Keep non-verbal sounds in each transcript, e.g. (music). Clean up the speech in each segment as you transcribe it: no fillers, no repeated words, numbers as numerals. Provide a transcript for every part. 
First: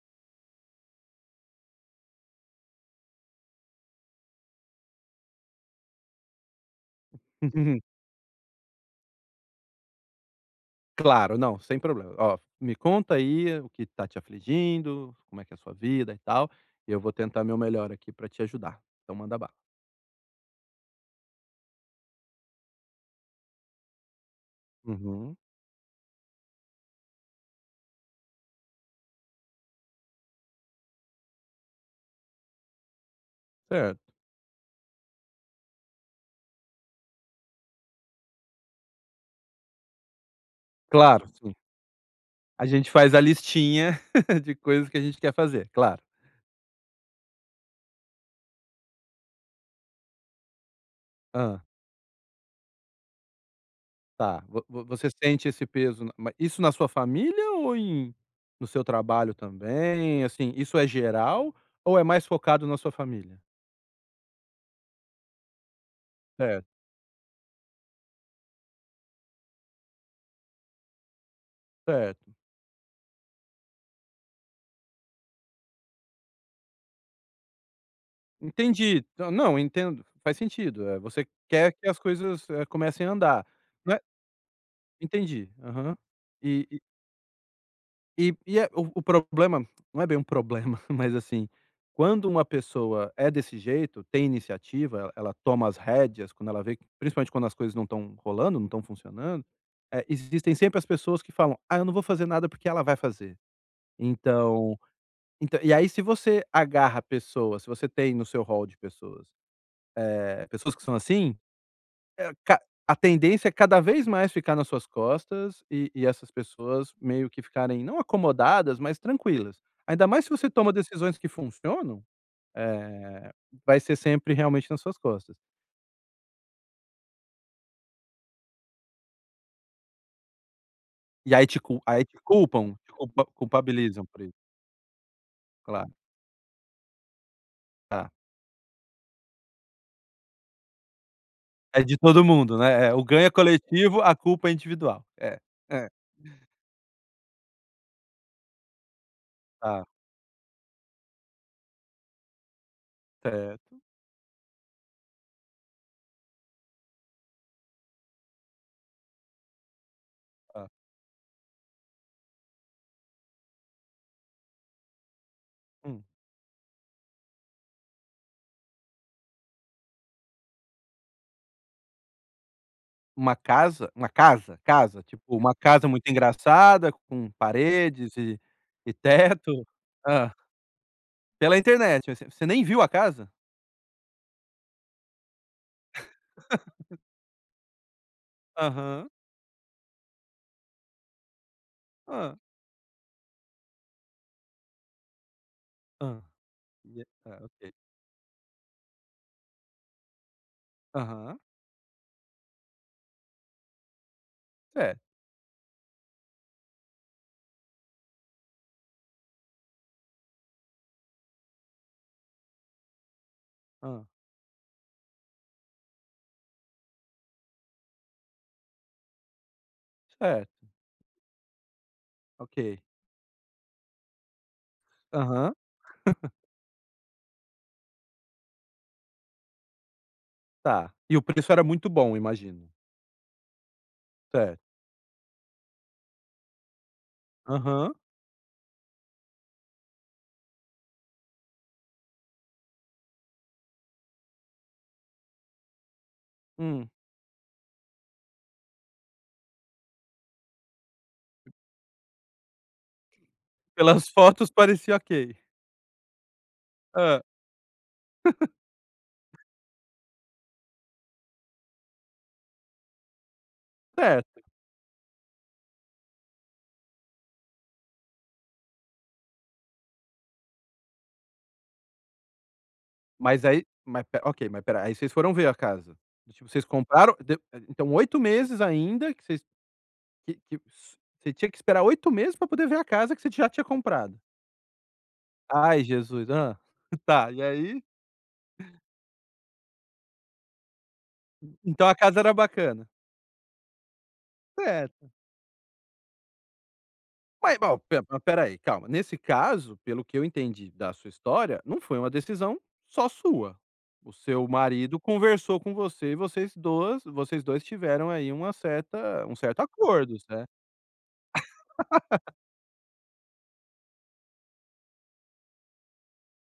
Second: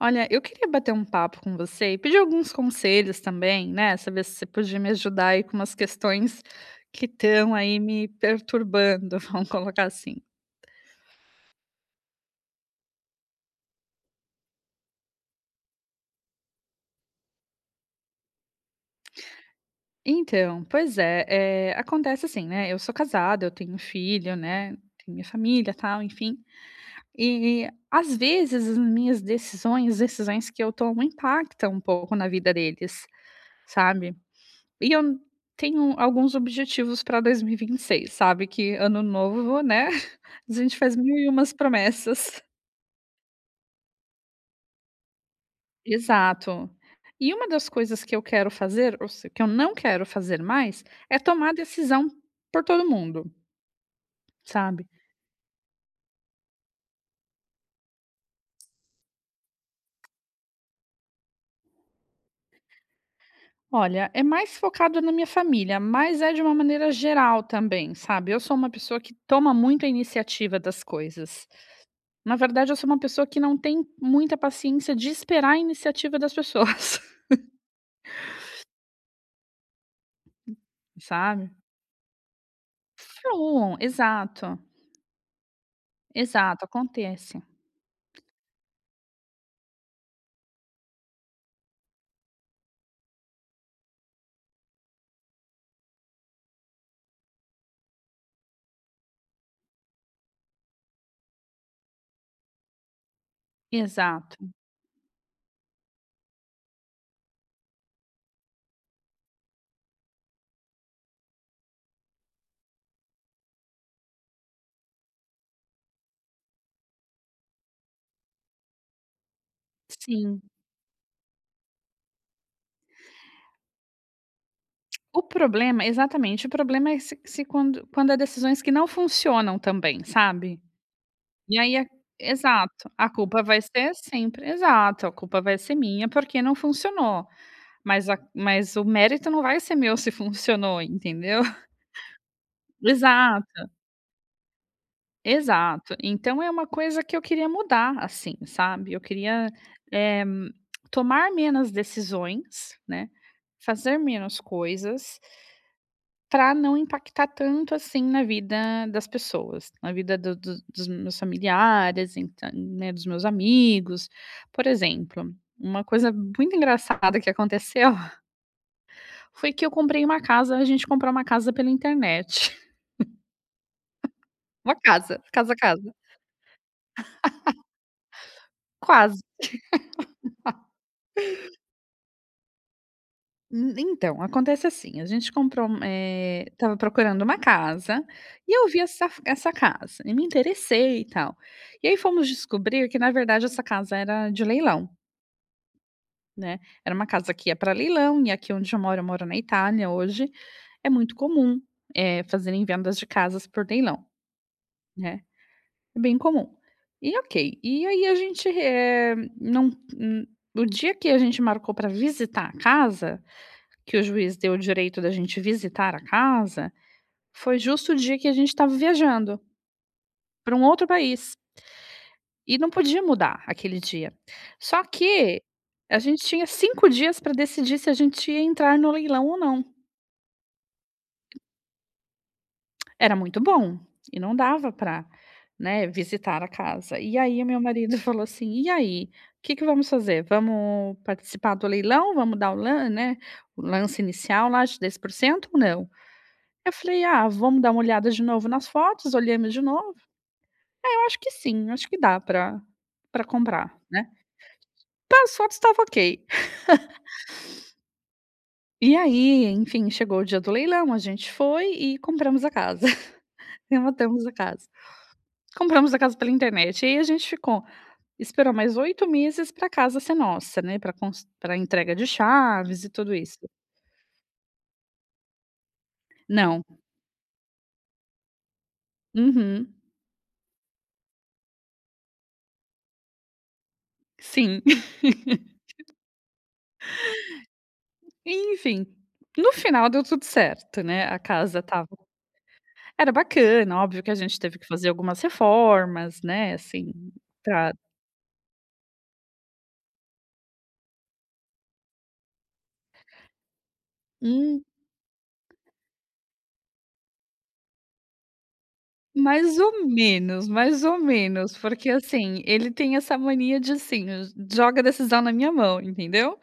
Olha, eu queria bater um papo com você e pedir alguns conselhos também, né, saber se você podia me ajudar aí com umas questões que estão aí (laughs) me perturbando, (laughs) vamos colocar assim. Claro, não, sem problema. Ó, me conta aí o que tá te afligindo, como é que é a sua vida e tal, e eu vou tentar meu melhor aqui para te ajudar. Então manda bala. Então, pois é, acontece assim, né, eu sou casada, eu tenho filho, né, tenho minha Uhum, família, tal, enfim. E às vezes as minhas decisões que eu tomo impactam um pouco na vida deles, certo. sabe? E eu tenho alguns objetivos para dois mil e vinte e seis, sabe, que ano novo, né, (laughs) a gente faz mil e Claro, sim. umas promessas. A gente faz a listinha (laughs) de coisas que a gente quer fazer, claro. Exato. E uma das coisas que eu quero fazer, ou se que eu não quero fazer mais, é tomar Ah, decisão por todo mundo, tá. Vo sabe. vo você sente esse peso na ma isso na sua família ou no seu trabalho também? Assim, isso é geral ou é mais focado na sua família? Olha, é mais focado na minha família, mas é de uma Certo, maneira geral também, sabe. Eu sou uma pessoa que toma muito a iniciativa das coisas. certo. Na verdade, eu sou uma pessoa que não tem muita paciência de esperar a iniciativa das pessoas, Entendi. Não, não, entendo, faz sentido. (laughs) Você sabe. quer que as coisas, comecem a andar, Fluam, não é? exato, Entendi, aham. exato, E e acontece. e é o problema, não é bem um problema, (laughs) mas assim, quando uma pessoa é desse jeito, tem iniciativa, ela toma as rédeas quando ela vê que, principalmente quando as coisas não estão rolando, não estão funcionando, existem sempre as pessoas que falam: "Ah, eu não vou fazer nada porque ela vai fazer". Exato, Então então e aí, se você agarra a pessoa, se você tem no seu rol de pessoas, pessoas que são assim, eh, ca a tendência é cada vez mais ficar nas suas costas, e essas pessoas meio que ficarem não acomodadas, mas tranquilas. Ainda mais se sim. você toma decisões que funcionam, eh, vai ser sempre realmente nas suas O costas. problema exatamente, o problema é se quando há decisões que não funcionam também, sabe. E aí E te aí, cul a aí te culpam, exato, te a culpa culpa vai ser culpabilizam por isso. sempre, exato, a culpa vai ser Claro, minha porque não funcionou, mas tá. a mas o mérito não vai ser meu se funcionou, entendeu? (laughs) É de todo mundo, né. É, o ganho é Exato. coletivo, a culpa é individual. É, é. Exato. Então é uma coisa que eu queria mudar, assim, sabe. Eu queria, Tá, eh, tomar menos decisões, né, certo. fazer menos coisas, para não impactar tanto, assim, na vida das pessoas, na vida do do Tá. dos meus familiares, então, né, dos meus amigos. Por exemplo, uma Hum. coisa muito engraçada que aconteceu (laughs) foi que eu comprei uma casa a gente comprou uma casa pela internet. (laughs) Uma casa, uma casa Uma casa, casa, tipo, casa, uma casa casa. muito engraçada com paredes e Quase. teto. Hã. Pela internet, você nem viu a casa? Então, acontece assim, a gente estava procurando uma casa, e eu vi essa Aham. essa casa, e me interessei e tal. E aí fomos Hã, descobrir que na verdade essa casa era de leilão, hã. né, era E uma casa tá, que ia para ok. leilão, e aqui onde eu moro na Itália hoje, é muito Aham. comum, fazerem vendas de casas por leilão, Certo. né, é bem comum. E ok, e aí a gente, não, o dia que a gente marcou para visitar a casa, que o Hã. juiz deu o direito da gente visitar a casa, foi justo o dia que a gente estava viajando para um Certo, outro país ok. e não podia mudar aquele dia. Só que Aham, a gente tinha 5 dias para decidir se a gente ia entrar no leilão ou não. tá. E o preço era muito bom, imagino. Era muito bom e não Certo. dava para, né, visitar a casa. E aí o meu Aham. marido (laughs) falou assim: "E aí, o que que vamos fazer? Vamos participar do leilão? Vamos dar o o lance inicial lá de 10% ou não?" Eu Hum. falei: "Ah, vamos dar uma olhada de novo nas fotos", olhamos de novo, "É, eu acho que sim, acho que dá pra comprar", né. Pelas (laughs) fotos parecia Tá, ok. as fotos estavam ok. Hã. E aí, enfim, chegou o dia do leilão, a gente foi e compramos a casa, (laughs) rematamos a Certo. casa. Compramos a casa pela internet, e aí a gente ficou esperou mais 8 meses pra casa ser nossa, né, pra entrega de chaves e tudo isso. Mas aí, mas pe ok, mas espera, aí vocês foram ver a casa? Tipo, Não. vocês compraram de então 8 meses ainda que Uhum. Que que s você tinha que esperar 8 meses pra poder ver a casa que você já tinha comprado. Sim. (laughs) Ai, Jesus. Hã. (laughs) Tá, e aí? Enfim, no final deu tudo certo, né, a casa estava Então a casa era bacana. era bacana, óbvio que a gente teve que fazer Certo. algumas reformas, né, assim, Mas pra bom, pe mas espera aí, calma. Nesse caso, pelo que eu entendi da sua história, não foi uma decisão só sua. O seu hum, marido conversou com você, e vocês dois tiveram aí uma certa, um certo acordo. Mais ou menos, porque, assim, ele tem essa mania de, assim, joga a decisão na minha mão, entendeu?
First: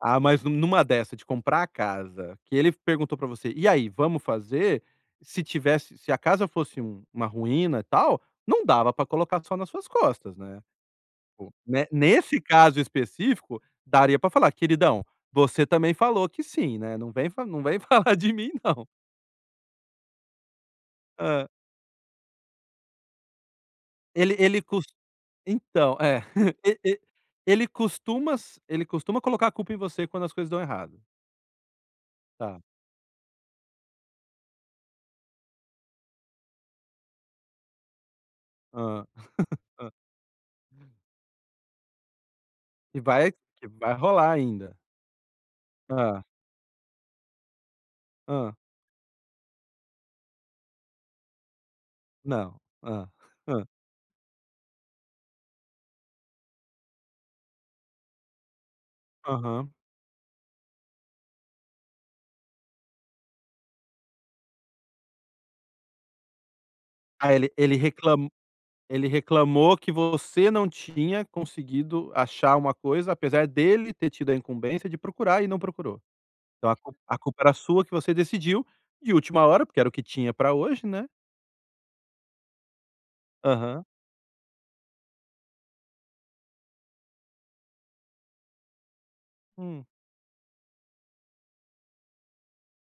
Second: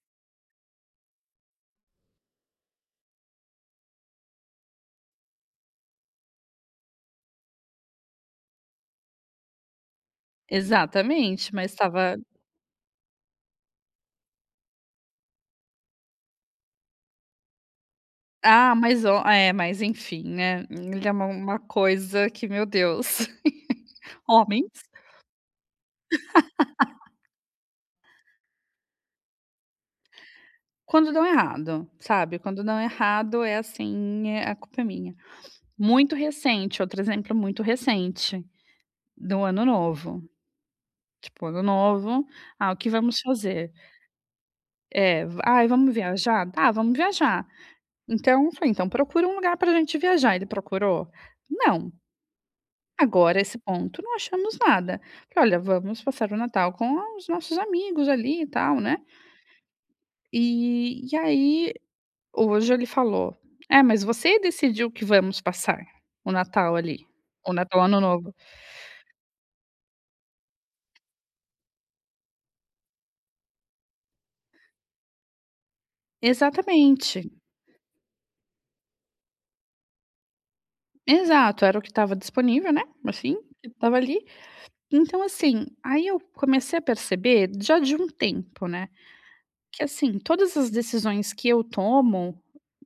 Ah, mas nu numa dessa de comprar a casa, que ele perguntou pra você: "E aí, vamos fazer?", se tivesse, se a casa fosse uma ruína e tal, não dava pra colocar só nas suas costas, né. Exatamente, Tipo, mas ne estava nesse caso específico, daria pra falar: "Queridão, você também falou que sim, né, não vem fa não vem (laughs) falar de mim ah, não". mas o é, mas enfim, né, ele é uma Hã. uma coisa que, meu Deus. (laughs) Ele ele Homens, cos Então, é. (laughs) E ele costuma colocar a culpa em você quando as coisas dão errado. quando dão errado, sabe, Tá. quando dão errado é assim, a culpa é minha. Muito recente, outro exemplo muito recente, Hã, do ano hã. novo. Tipo, ano novo, ah, o que E vamos vai que fazer? vai rolar ainda. É, v "Ai, vamos Hã, viajar? Tá, vamos viajar". Então, eu hã, falei: "Então procura um lugar pra gente viajar". Ele procurou? Não. não, hã, Agora, esse hã, ponto, não achamos nada. Falei: "Olha, vamos passar o Natal com os nossos amigos ali e tal, né". aham. E aí, hoje ele falou: "É, mas você decidiu que vamos passar o Natal ali, Ah, ele o ele Natal, Ano reclamou Novo". ele reclamou que você não tinha conseguido achar uma coisa, apesar dele ter tido a incumbência de procurar e não procurou. Então a culpa a Exatamente. culpa era sua, que você decidiu de última hora, porque era o que tinha pra hoje, né. Exato, era o que estava disponível, né, assim, que Aham. estava ali. Então, assim, aí eu comecei a perceber, já de um tempo, né, que Hum. assim, todas as decisões que eu tomo,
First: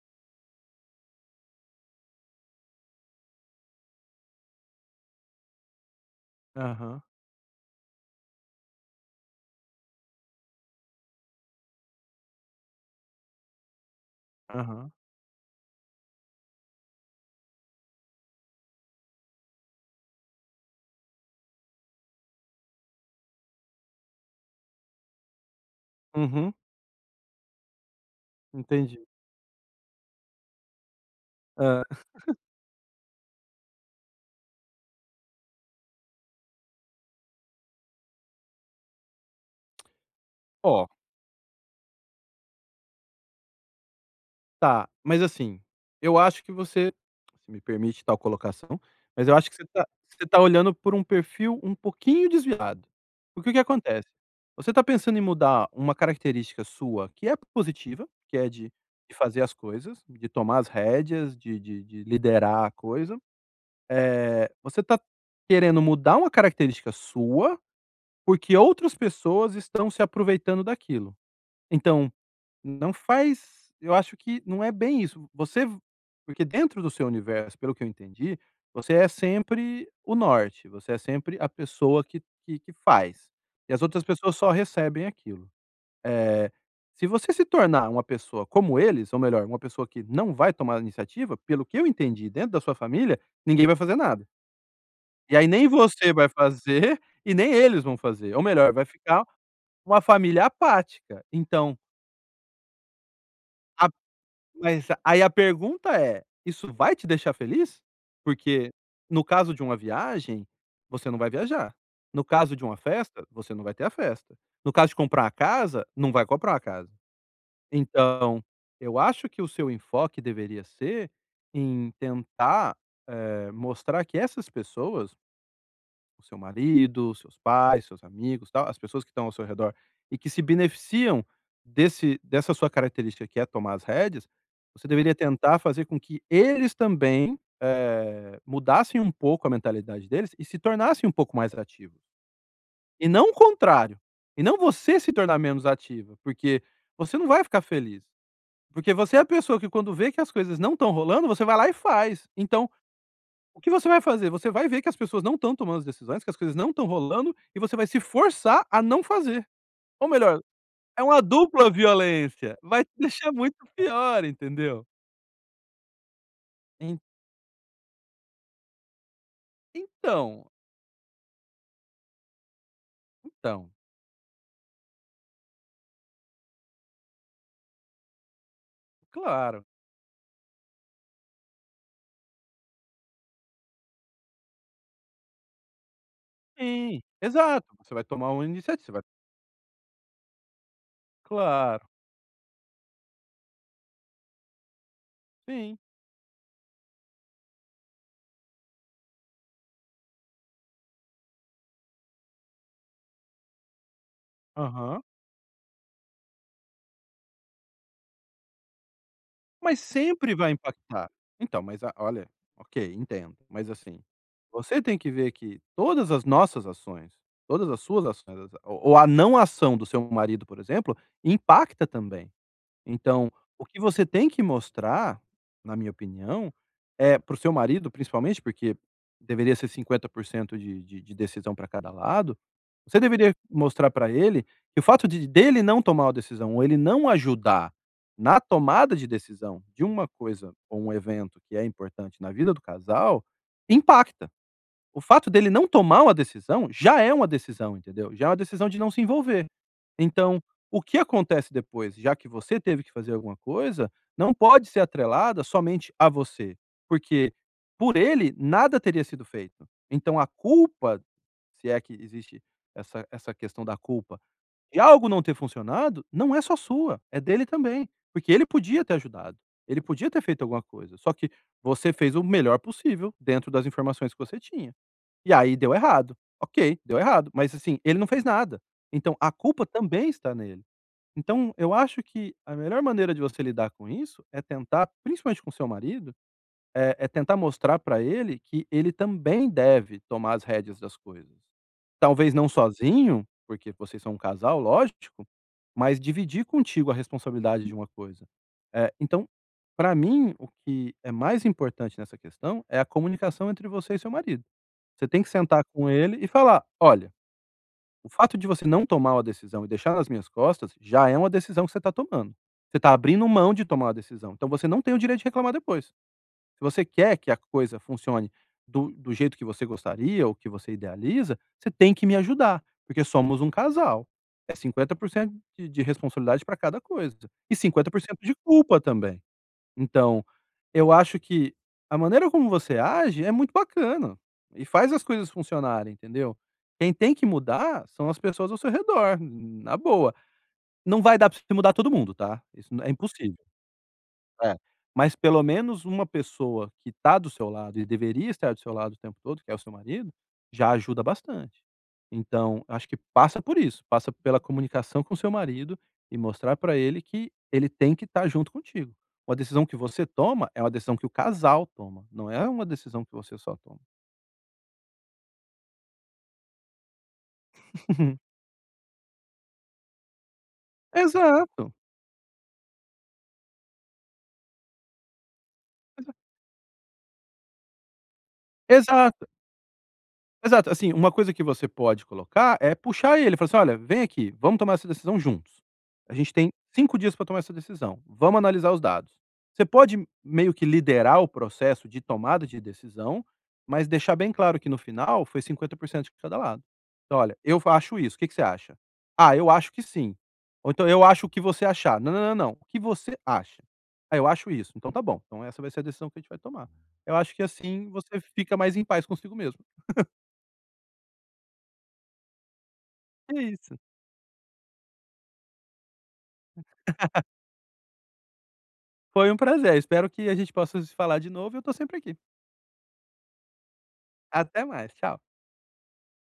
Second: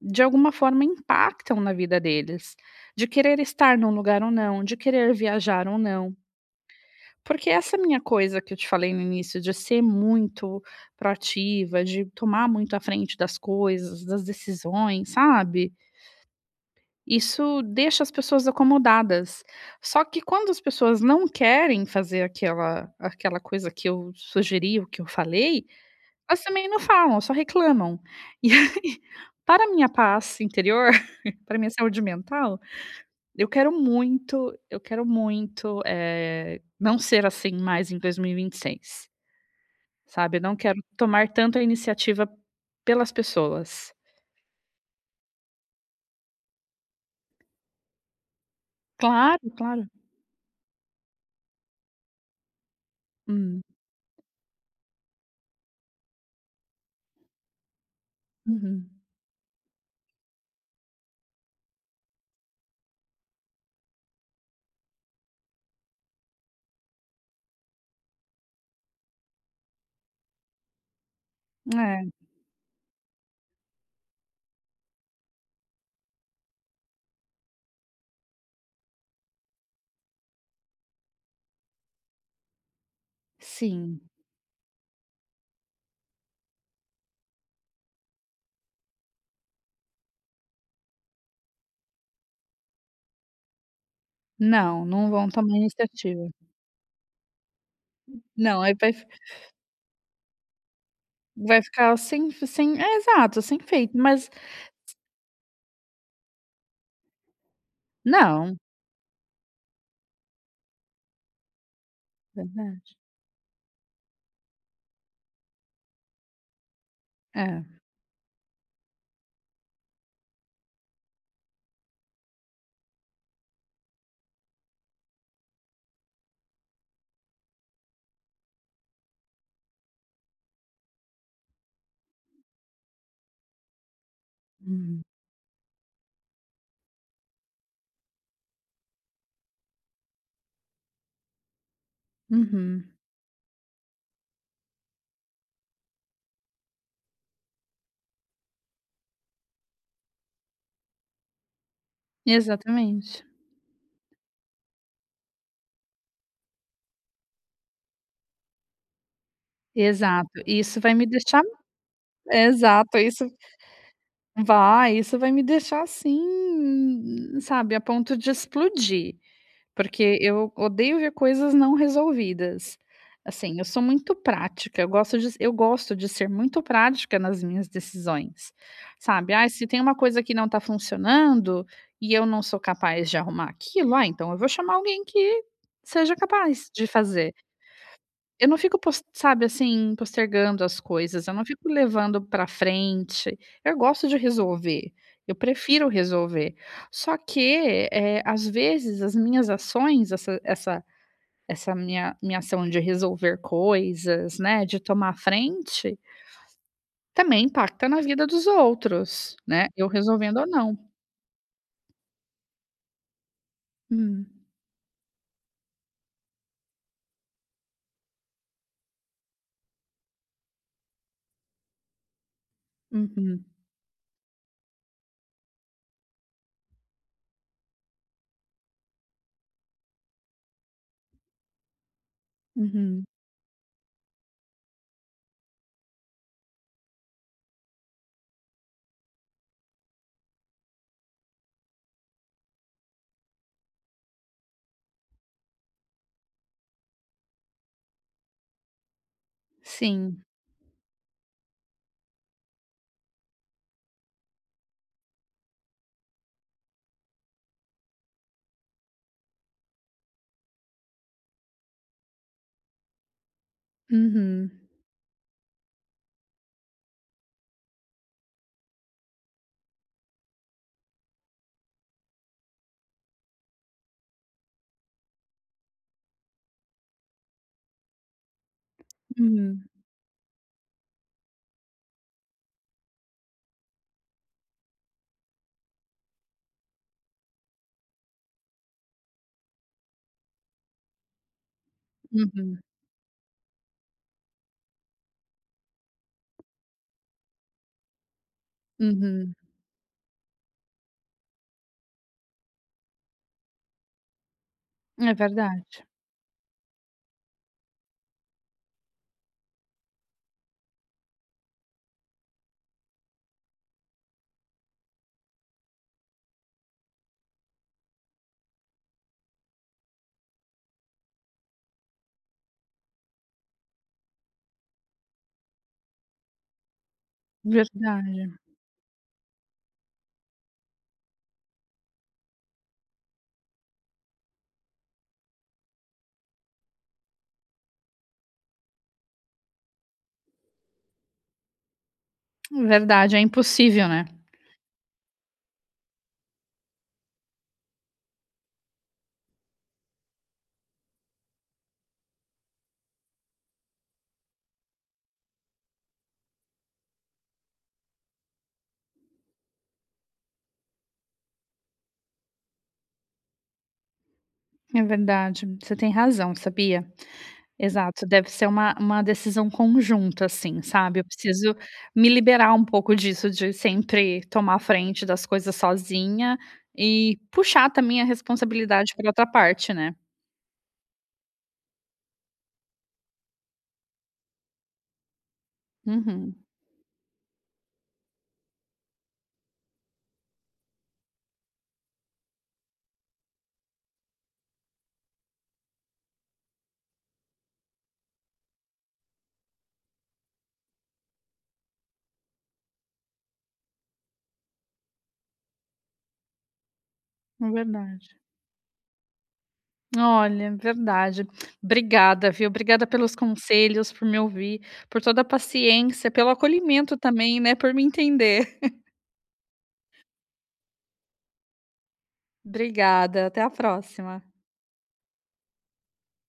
de alguma forma impactam na vida deles, de querer estar num lugar ou não, de querer viajar ou não. Aham, Porque essa minha coisa que eu te falei no início, de ser muito proativa, de tomar muito à frente das coisas, das aham. decisões, sabe? Isso deixa as pessoas acomodadas. Só que quando as pessoas não querem fazer aquela coisa que eu sugeri, o que eu falei, elas Uhum, também não falam, só reclamam. E aí, entendi. (laughs) para a minha paz interior, (laughs) para a minha Hã. saúde mental, eu quero muito, não ser assim mais em dois mil e vinte e seis, sabe. Eu não quero Ó, tomar tanto a iniciativa pelas pessoas. tá, mas assim, eu acho que você, se me permite tal colocação, mas eu Claro, acho que você claro. tá, olhando por um perfil um pouquinho desviado. Porque o que Hum, acontece? Você tá pensando em mudar uma característica sua que é positiva, que é de uhum. Fazer as coisas, de tomar as rédeas, de liderar a coisa. Você tá querendo mudar uma característica sua, porque outras pessoas estão se aproveitando daquilo. Então É, não faz eu acho que não é bem isso. Você Porque dentro do seu universo, pelo que eu entendi, você é sempre o norte, você é sempre a pessoa que faz, e as sim. outras pessoas só recebem aquilo. Eh, Se você se tornar uma pessoa como eles, ou melhor, uma pessoa que não vai tomar iniciativa, pelo que eu entendi dentro da sua família, ninguém vai fazer nada. Não, não vão E aí tomar nem você iniciativa. vai fazer e nem eles vão fazer, ou Não, melhor, aí vai vai fi ficar uma família apática. vai Então, ficar sem é, exato, sem feito, mas mas aí a pergunta é: isso vai te deixar feliz? não, Porque no caso de uma viagem, você não vai viajar. No caso de uma verdade. festa, você não vai ter a festa. No caso de comprar a casa, não vai comprar a casa. É. Então, eu acho que o seu enfoque deveria ser em tentar, mostrar que essas pessoas, o seu marido, seus pais, seus amigos, tal, as pessoas que estão ao seu redor e que se beneficiam desse dessa sua característica que é tomar as rédeas, você Uhum. deveria tentar fazer com que eles também, mudassem um pouco a mentalidade deles e se tornassem um pouco mais ativos. Uhum. E não o contrário, e não você se tornar menos ativa, porque você não vai ficar feliz, porque você é a pessoa que, quando vê que as coisas não estão rolando, você vai lá e faz. Então Exatamente. o que você vai fazer? Você vai ver que as pessoas não estão tomando as decisões, que as coisas não estão rolando, e você vai se forçar a não fazer. Ou Exato. melhor, Isso vai é me uma deixar. dupla violência, vai te Exato, (laughs) isso deixar muito pior, entendeu. vai, isso vai me deixar En assim, sabe, a ponto de explodir. Porque então, eu odeio ver coisas não resolvidas. Assim, eu então, sou muito prática, eu gosto de ser muito prática nas minhas decisões, sabe. Ah, claro. se tem uma coisa que não está funcionando, e eu não sou capaz de arrumar aquilo, ah, então eu vou chamar alguém que seja capaz de Sim, fazer. exato, você vai tomar uma Eu não fico pos iniciativa. sabe, assim, postergando as coisas, eu não fico Claro, levando pra frente. Eu gosto de resolver, eu sim. prefiro resolver. Só que, às vezes as minhas ações, essa minha ação de resolver coisas, né, de Aham. tomar frente, também impacta na vida dos outros, né, Mas eu sempre resolvendo ou vai não. impactar. Então, mas a olha, ok, entendo, mas assim, Hum. você tem que ver que todas as nossas ações, todas as suas ações, ou a não ação do seu marido, por exemplo, impacta também. Então, Uhum, o que você tem que mostrar, na minha opinião, é para o seu marido, principalmente, porque deveria ser 50% de decisão para cada lado. Você uhum. deveria mostrar para ele que o fato de dele não tomar uma decisão, ou ele não ajudar na tomada de decisão de uma coisa ou um evento que é importante na vida do casal, impacta. O fato dele não tomar uma decisão já é uma decisão, entendeu? Já é uma decisão de não se envolver. Sim. Então, o que acontece depois, já que você teve que fazer alguma coisa, não pode ser atrelada somente a você, porque por ele nada teria sido feito. Então a culpa, se é que existe essa questão da culpa, Uhum, de algo não ter funcionado, não é só sua, é dele também, porque ele podia ter ajudado, ele podia ter feito alguma coisa, só que você fez o melhor possível dentro das informações que você tinha. E aí deu errado. Ok, deu errado, mas assim, ele não fez nada. Então a uhum, culpa também está nele. Então eu acho que a melhor maneira de você lidar com isso é tentar, principalmente com seu marido, é tentar mostrar para ele que ele também deve tomar as rédeas das coisas. Talvez não uhum, sozinho, porque vocês são um casal, lógico, mas dividir contigo a responsabilidade de uma coisa. Então, uhum. para mim, o que é mais importante nessa questão é a comunicação entre você e seu marido. Você É tem que sentar verdade, com ele e falar: "Olha, o fato de você não tomar uma decisão e deixar nas minhas costas já é uma decisão que você está tomando. Você está abrindo mão de tomar uma decisão, então você não tem o direito de reclamar depois. Se você quer que a coisa funcione do jeito que você gostaria ou que você idealiza, você tem que me ajudar, porque somos um casal. É 50% de responsabilidade para cada coisa e 50% de verdade. culpa também". Então, eu acho que a maneira como você age é muito bacana e faz as coisas funcionarem, entendeu? Quem tem que mudar são as pessoas ao seu redor, na boa. Não vai dar pra você mudar todo mundo, tá? Isso é Verdade, é impossível. impossível, né. É, mas pelo menos uma pessoa que tá do seu lado e deveria estar do seu lado o tempo todo, que é o seu marido, já ajuda bastante. Então, acho que passa por isso, passa pela comunicação com o seu marido e mostrar para ele que ele tem que estar junto contigo. Uma decisão que você toma é uma decisão que o casal toma, não é uma decisão que você só toma. É verdade, você tem razão, sabia. Exato, deve (laughs) ser uma decisão conjunta, assim, sabe. Eu preciso Exato, me liberar um pouco disso de sempre tomar a frente das coisas sozinha e puxar também a responsabilidade para outra exato. parte, né. Exato, assim, uma coisa que você pode colocar é puxar ele, falar assim: "Olha, vem aqui, vamos tomar essa decisão juntos. A gente Uhum, tem 5 dias para tomar essa decisão. Vamos analisar os dados". Você pode meio que liderar o processo de tomada de decisão, mas deixar bem claro que no final foi 50% de cada lado. Então: "Olha, eu acho isso, o que que você acha?". "Ah, eu acho que sim". Ou então: "Eu acho o que você achar". "Não, não, não, não, o que você acha?". "Ah, eu acho isso". "Então tá bom, então essa vai ser a decisão que a gente vai tomar". Eu acho que é assim verdade. você fica mais em paz consigo mesmo. Olha, verdade. Obrigada, viu. Obrigada pelos É isso. conselhos, por me ouvir, por toda a paciência, pelo acolhimento também, né, por me entender. Foi um prazer, espero que a gente possa se falar de novo, eu estou sempre aqui. (laughs) Obrigada, até a próxima. Até mais, tchau.